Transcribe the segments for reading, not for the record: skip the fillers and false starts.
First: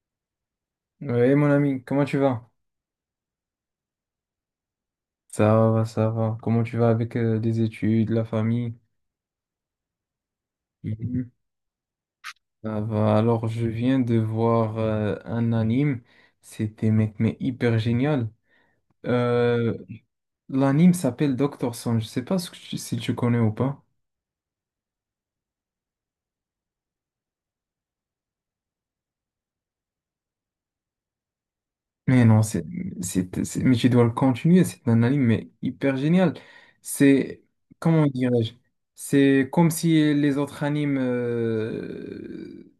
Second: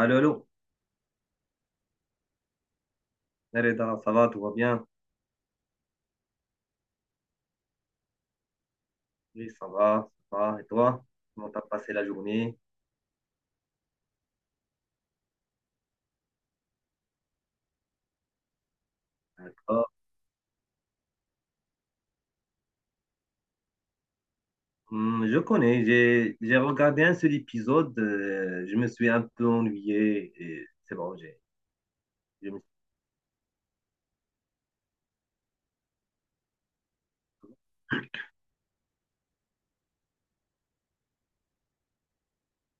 Allô, allô. Oui, mon ami, comment tu vas? Reda, ça va, tout va bien? Ça va, ça va. Comment tu vas avec les études, la famille? Oui, ça va, ça va. Et toi? Mhm. Comment t'as passé la journée? Ça va. Alors, je viens de voir un anime. C'était mec, mais hyper génial. Euh, D'accord. l'anime s'appelle Doctor Son. Je sais pas ce que si tu connais ou pas. Je connais, j'ai regardé un seul épisode, je me suis un peu ennuyé et c'est bon, j'ai. Mais non, je me- mais tu dois le continuer. C'est un anime mais hyper génial. C'est, comment dirais-je? C'est comme si les autres animes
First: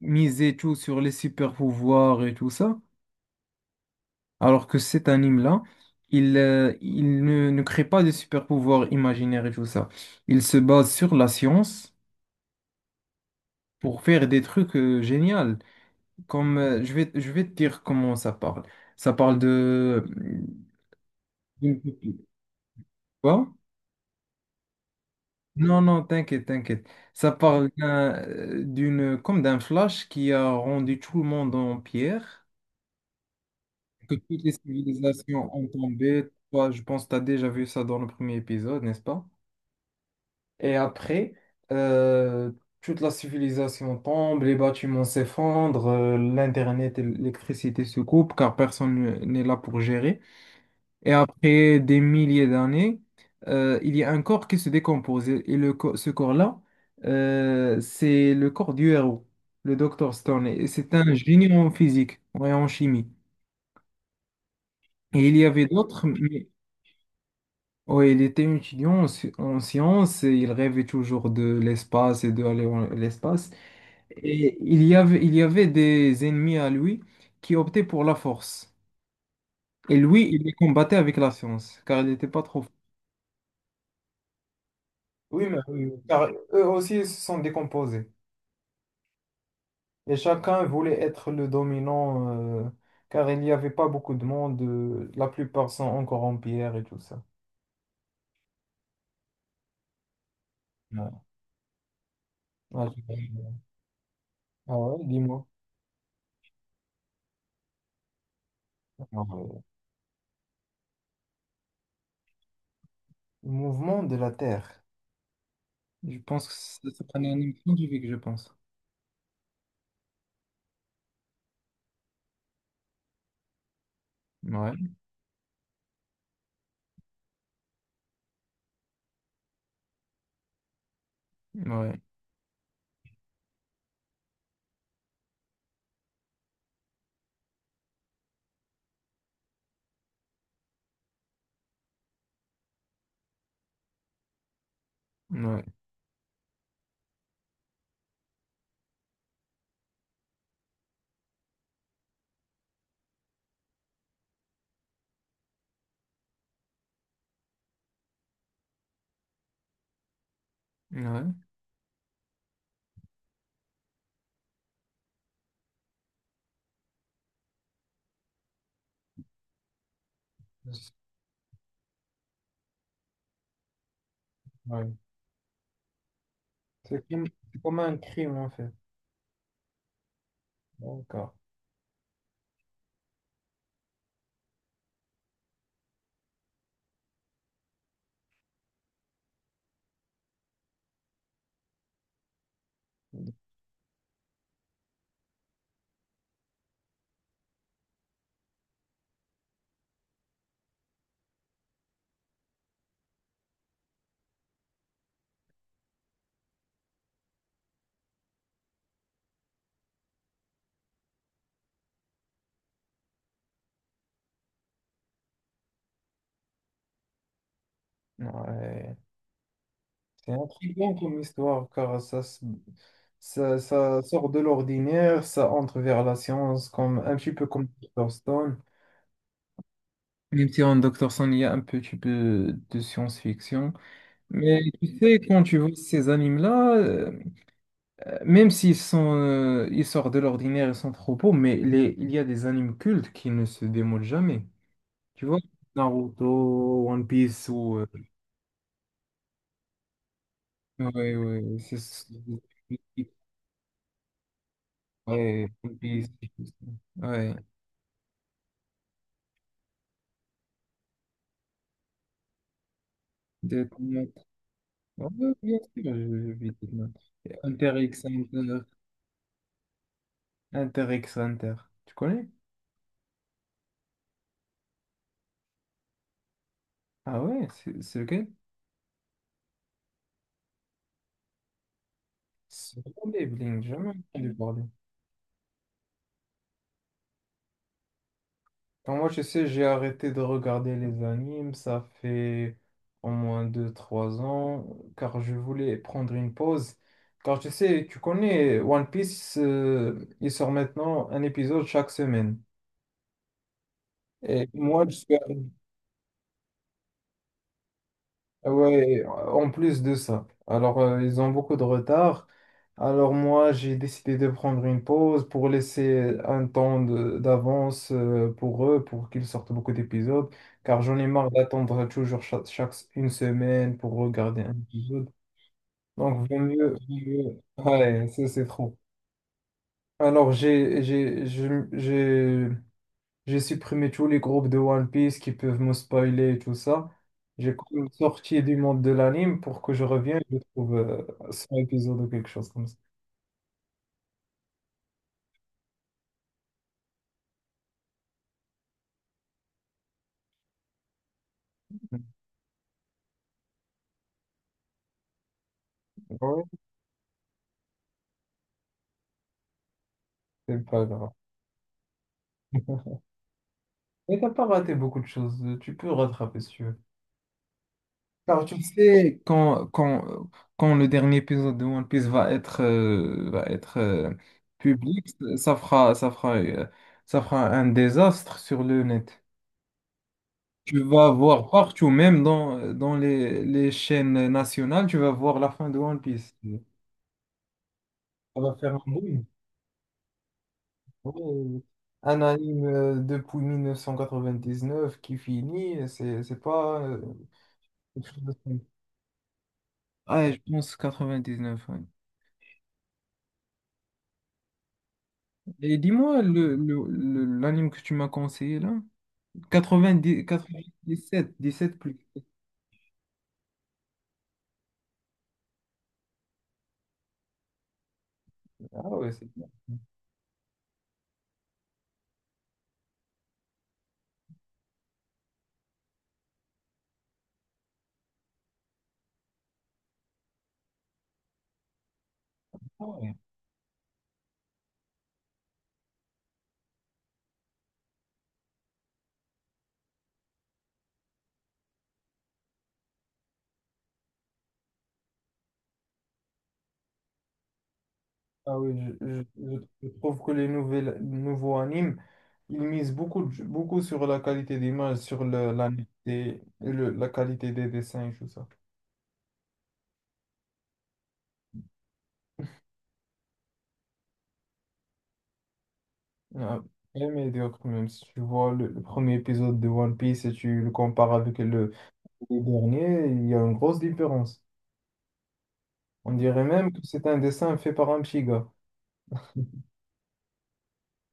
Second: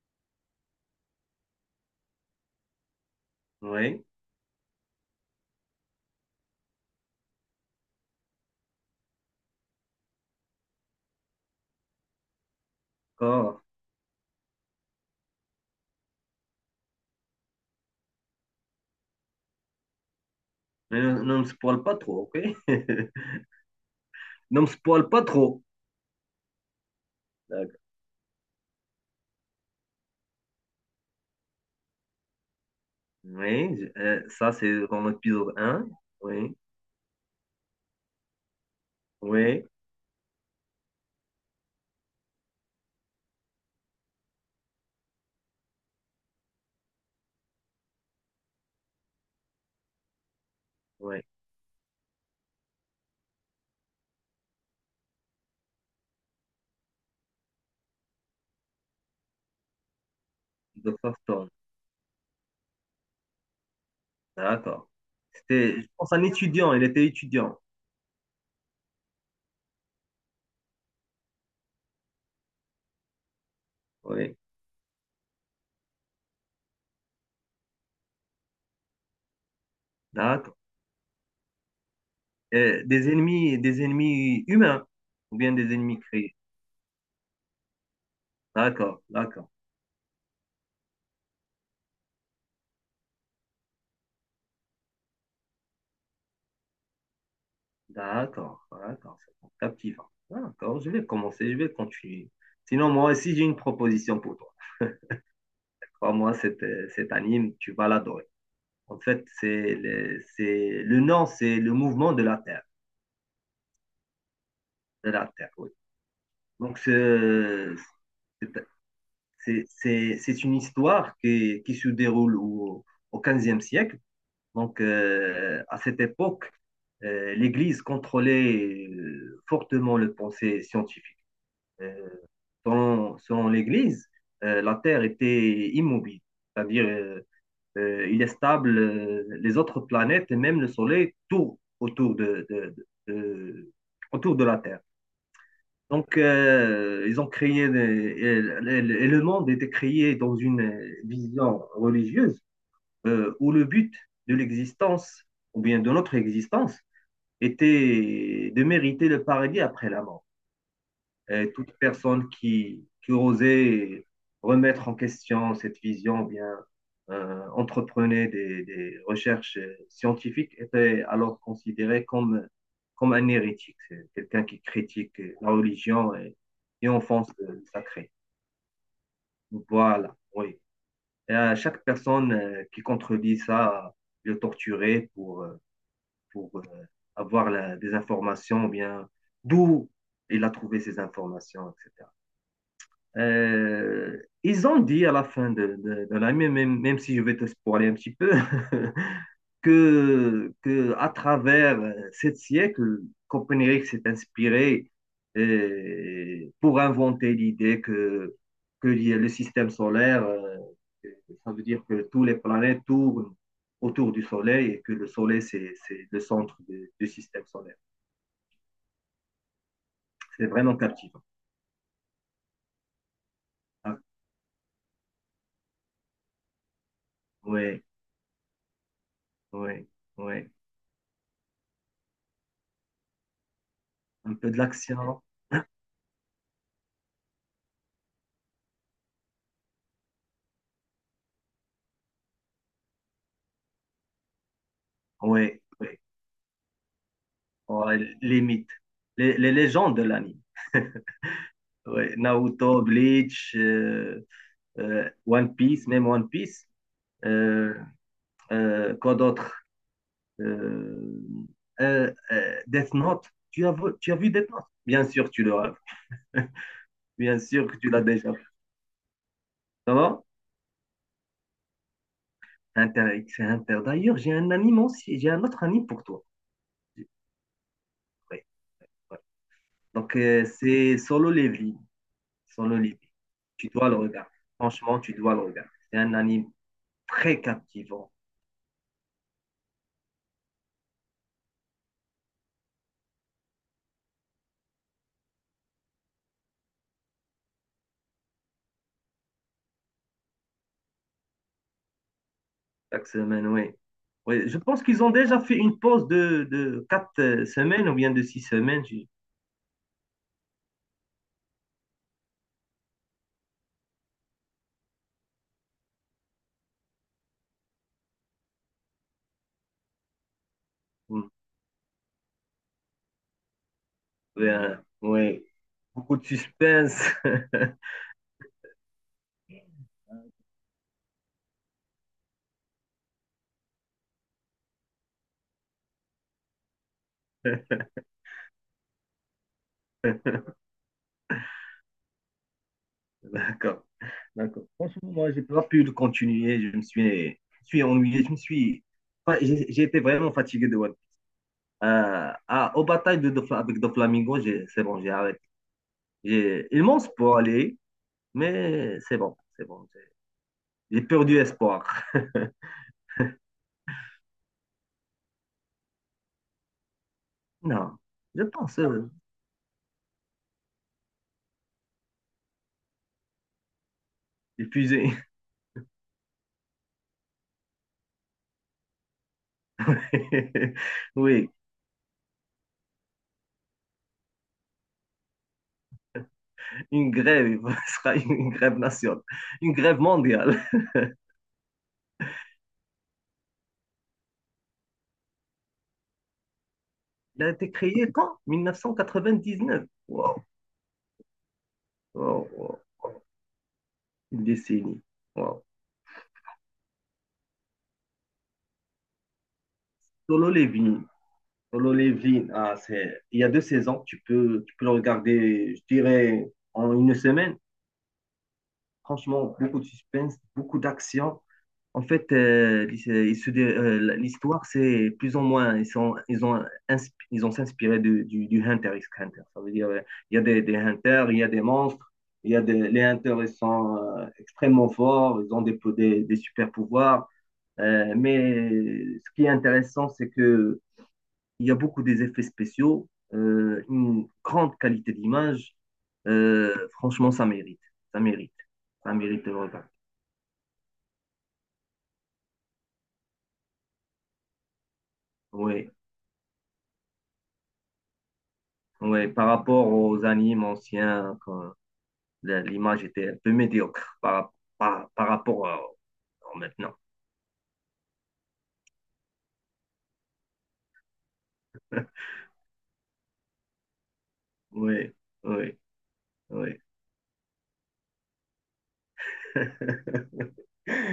miser tout sur les super pouvoirs et tout ça, Oui, alors que cet anime-là, il ne crée pas de super pouvoirs imaginaires et tout ça. Il se base sur la science d'accord. pour faire des trucs géniaux. Comme je vais te dire comment ça parle. Ça parle de Mais ne me d'une. spoil pas trop, ok? Quoi? Ne me spoil pas trop. Non, non, t'inquiète, t'inquiète. Ça parle D'accord. D'une, comme d'un flash qui a rendu tout le monde en pierre. Oui, Que toutes les ça c'est dans l'épisode civilisations ont un. tombé. Oui, Toi, je pense que tu as déjà vu ça dans le premier épisode, n'est-ce pas? oui, Et après, euh, toute la civilisation tombe, les bâtiments s'effondrent, l'Internet et l'électricité se coupent car personne n'est là pour gérer. Et oui. après des milliers d'années, il y a un corps qui se décompose. Et ce corps-là, c'est le corps du héros, le Dr. Stone. Et c'est Docteur un Stone. génie en physique et en chimie. D'accord. Et il y avait C'était, je d'autres, pense, un mais. étudiant, il était étudiant. Oui, il était étudiant en, en sciences et il rêvait toujours de l'espace et d'aller dans l'espace. Oui. Et il y avait des ennemis à lui qui optaient pour la force. Et lui, il les D'accord. combattait avec la science, car il n'était pas trop fort. Des ennemis, des ennemis humains ou Oui, bien mais des oui, ennemis oui, car créés. eux aussi se sont décomposés. D'accord, d'accord, Et chacun voulait être le dominant, euh, car il n'y avait pas beaucoup de monde. La plupart sont encore en pierre et tout ça. d'accord, d'accord, c'est bon, captivant. D'accord, je vais Ouais. commencer, je vais continuer. Sinon, Ah, moi aussi, j'ai une proposition pour toi. ah ouais, dis-moi. Crois-moi, cet anime, tu vas l'adorer. En Ah fait, ouais. C'est, le nom, c'est le mouvement de la Terre. Le mouvement de la Terre. De la Terre, oui. Je pense que Donc, ça prenait un nom scientifique, je pense. C'est une histoire qui se déroule au 15e siècle. Ouais, Donc, à cette époque, l'Église contrôlait fortement le pensée scientifique. ouais, Euh, selon, selon l'Église, la Terre était immobile, c'est-à-dire il est stable, les autres planètes et même le Soleil tournent autour de- de- autour de la Terre. ouais, Donc, ils ont créé, et le monde était créé dans une vision religieuse où le but de l'existence, ou bien de notre existence, était de mériter le paradis après la mort. ouais. Et toute personne qui osait remettre en question cette vision, bien entreprenait des, recherches scientifiques, était alors considérée comme, comme un hérétique, quelqu'un qui Ouais. critique la religion et C'est comme, enfonce c'est le comme un sacré. crime, en fait. Voilà, oui. D'accord. Et à chaque personne qui contredit ça, le torturer pour avoir des informations, ou bien d'où il a trouvé ces informations, etc. Ils ont dit à la fin de l'année, même, même si je vais te spoiler un petit peu. Que à travers 7 siècles, Copernic s'est inspiré pour inventer l'idée que le système solaire, ça veut dire que toutes les planètes tournent autour du Soleil et que le Soleil, c'est le centre du système solaire. Ouais. C'est C'est vraiment intriguant comme captivant. histoire, car Ah, ça sort de l'ordinaire, ça entre vers la science, comme, un petit peu comme ouais, Dr. Stone. ouais, Même ouais. si en Dr. Stone, il y a un petit peu de science-fiction. Un peu de Mais tu sais, l'action. quand tu vois ces animes-là, même s'ils sont, ils sortent de l'ordinaire, ils sont trop beaux, mais les, il y a des animes cultes qui ne se démodent jamais. Tu vois, Ouais, ouais. Naruto, One Piece ou Ouais, les mythes, les légendes de l'anime. ouais, ouais, Ouais, Naruto, Bleach, Ouais, One One Piece, même Piece. One Piece. Ouais, Euh, quoi d'autre? Euh, Death Note. Death Tu as Note. vu Death Note? Bien Ouais, sûr, tu bien l'auras. sûr, je Vu. vis Death Note. Et Bien sûr Hunter que tu l'as x déjà vu. Hunter. Ça va? Hunter x Hunter. Tu connais? Inter, c'est Inter. D'ailleurs, j'ai un anime aussi. J'ai un autre anime pour toi. Ah ouais, c'est lequel? Ouais, ouais. Donc, c'est Solo Leveling. Solo C'est Leveling. Blink, Tu dois jamais le regarder. entendu parler. Franchement, tu dois le regarder. C'est un anime très captivant. Quand moi, je sais, j'ai arrêté de regarder les animes, ça fait au moins deux trois ans, car je voulais prendre une pause. Car tu sais, tu connais One Piece, il sort maintenant un épisode chaque semaine. Chaque semaine, oui. Oui, Et je pense moi, je qu'ils ont suis. déjà fait une pause de quatre semaines ou bien de 6 semaines. Ouais, en plus de ça. Alors, ils ont beaucoup de retard. Alors, moi, j'ai décidé de prendre une pause pour laisser un temps d'avance pour eux, pour qu'ils sortent beaucoup d'épisodes, car j'en ai Mm. marre d'attendre toujours une semaine pour regarder Oui, un euh, épisode. oui. Beaucoup de Donc, suspense. Ouais, ça, c'est trop. Alors, j'ai supprimé tous les groupes de One Piece qui peuvent me spoiler et tout ça. J'ai quand même sorti du monde de l'anime pour que je revienne et je trouve 100 épisodes ou quelque chose comme ça. D'accord. D'accord. Franchement, moi, j'ai pas pu le continuer. Je suis ennuyé. Je me suis. Enfin, j'ai été vraiment fatigué de One Piece. Aux batailles avec Doflamingo, c'est bon, j'ai arrêté. Ouais, J'ai immense pour aller, mais c'est bon, c'est bon. C'est pas J'ai grave. perdu espoir. Mais t'as pas raté beaucoup de choses. Tu peux rattraper si tu veux. Non, Car je tu pense sais, quand le dernier épisode de One Piece va être épuisé. public, ça fera, ça fera, euh, ça fera un désastre sur le net. Tu vas voir Oui, partout, même dans les chaînes nationales, tu vas voir la fin de One Piece. Ça une grève. Ce sera une va faire grève un nationale, boom. une grève mondiale. Oui. Un anime depuis 1999 qui finit, c'est pas Il a été quelque créé chose de quand? simple. 1999. Ah, Wow, je pense 99, ouais. wow, wow. Une décennie. Wow. Et dis-moi, l'anime que tu m'as conseillé là? 90, Solo Levin. 97, 17 Solo plus. Levin, ah, c'est... il y a 2 saisons, tu peux le regarder, je dirais, en une semaine. Ah ouais, c'est bien. Franchement, beaucoup de suspense, beaucoup d'action. En fait, l'histoire, c'est plus ou moins, ils sont, ils ont, ils ont s'inspiré du Hunter x Hunter. Ça veut dire, il y a des Hunters, il y a des monstres, il y a des, les Hunters, ils sont extrêmement forts, ils ont des super pouvoirs. Mais ce qui est intéressant, c'est que il y a beaucoup des effets spéciaux, une grande qualité d'image. Franchement, ça mérite. Ça mérite. Ah oui, Ça mérite le regard. je trouve que les nouveaux animes, ils misent beaucoup, beaucoup sur la qualité d'image, sur la, Oui, netteté, la qualité des dessins et tout ça. oui. Par rapport aux animes anciens, quand l'image était un peu médiocre par, par rapport à Ah, maintenant. très médiocre même. Si tu vois le premier épisode de One Piece et tu le compares avec le dernier, il y a une grosse différence. Oui, oui, On dirait même que oui. c'est un dessin fait par un petit gars.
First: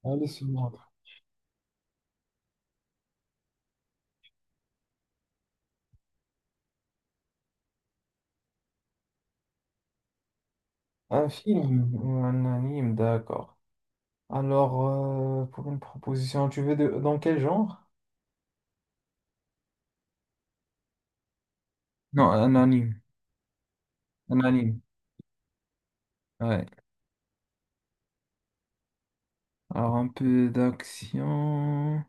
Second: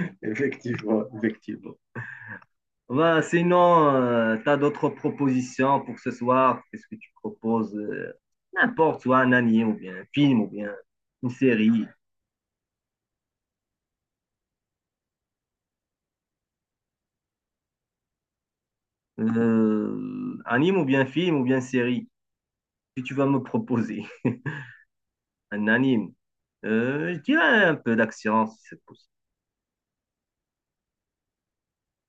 Allez, se montre. Effectivement, effectivement. Ouais, sinon, tu as d'autres propositions pour ce soir? Qu'est-ce que tu proposes? N'importe, soit un anime ou bien un film ou bien Un une série. film ou un anime, d'accord. Alors, pour une proposition, tu veux de, dans quel genre? Anime ou bien film ou bien série. Non, un Que anime. tu vas me proposer? Un anime. Un anime. Ouais. Je dirais un peu d'action si c'est possible. Alors, un peu d'action.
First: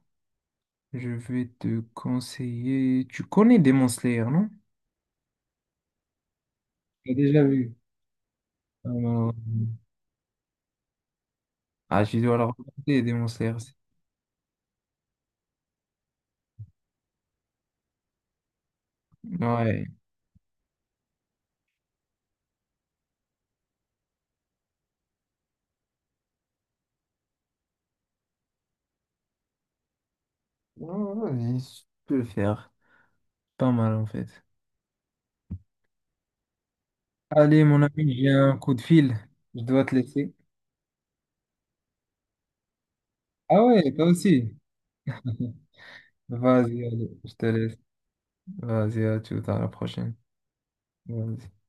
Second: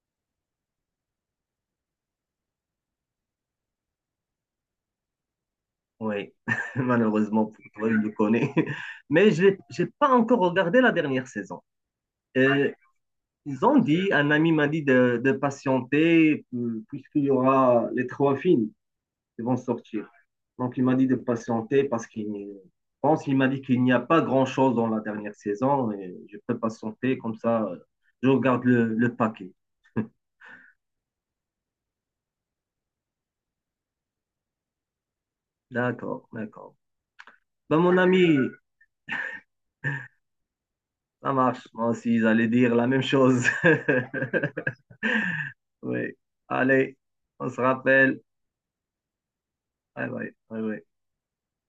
Je vais te conseiller. Tu connais Demon Slayer, non? Oui, J'ai déjà malheureusement pour vu. toi, je le connais. Mais Euh, je n'ai pas encore regardé la dernière saison. Ah, tu dois leur Euh, regarder, Demon Slayer. ils ont dit, un ami m'a dit de patienter puisqu'il y aura les 3 films. Ils vont Ouais. sortir. Donc, il m'a dit de patienter parce qu'il pense qu'il m'a dit qu'il n'y a pas grand-chose dans la dernière saison et je peux patienter comme ça, je regarde le paquet. Ouais, vas-y, je peux le faire. Pas mal, en fait. D'accord, d'accord. Allez, Ben, mon mon ami, j'ai ami, un coup de fil. Je dois te laisser. ça marche. Moi aussi, j'allais dire la même chose. Ah ouais, toi aussi. Oui. Vas-y, Allez, allez, je te on se laisse. rappelle. Vas-y, à tout, à la Ouais, prochaine. ouais, ouais, ouais. Vas-y.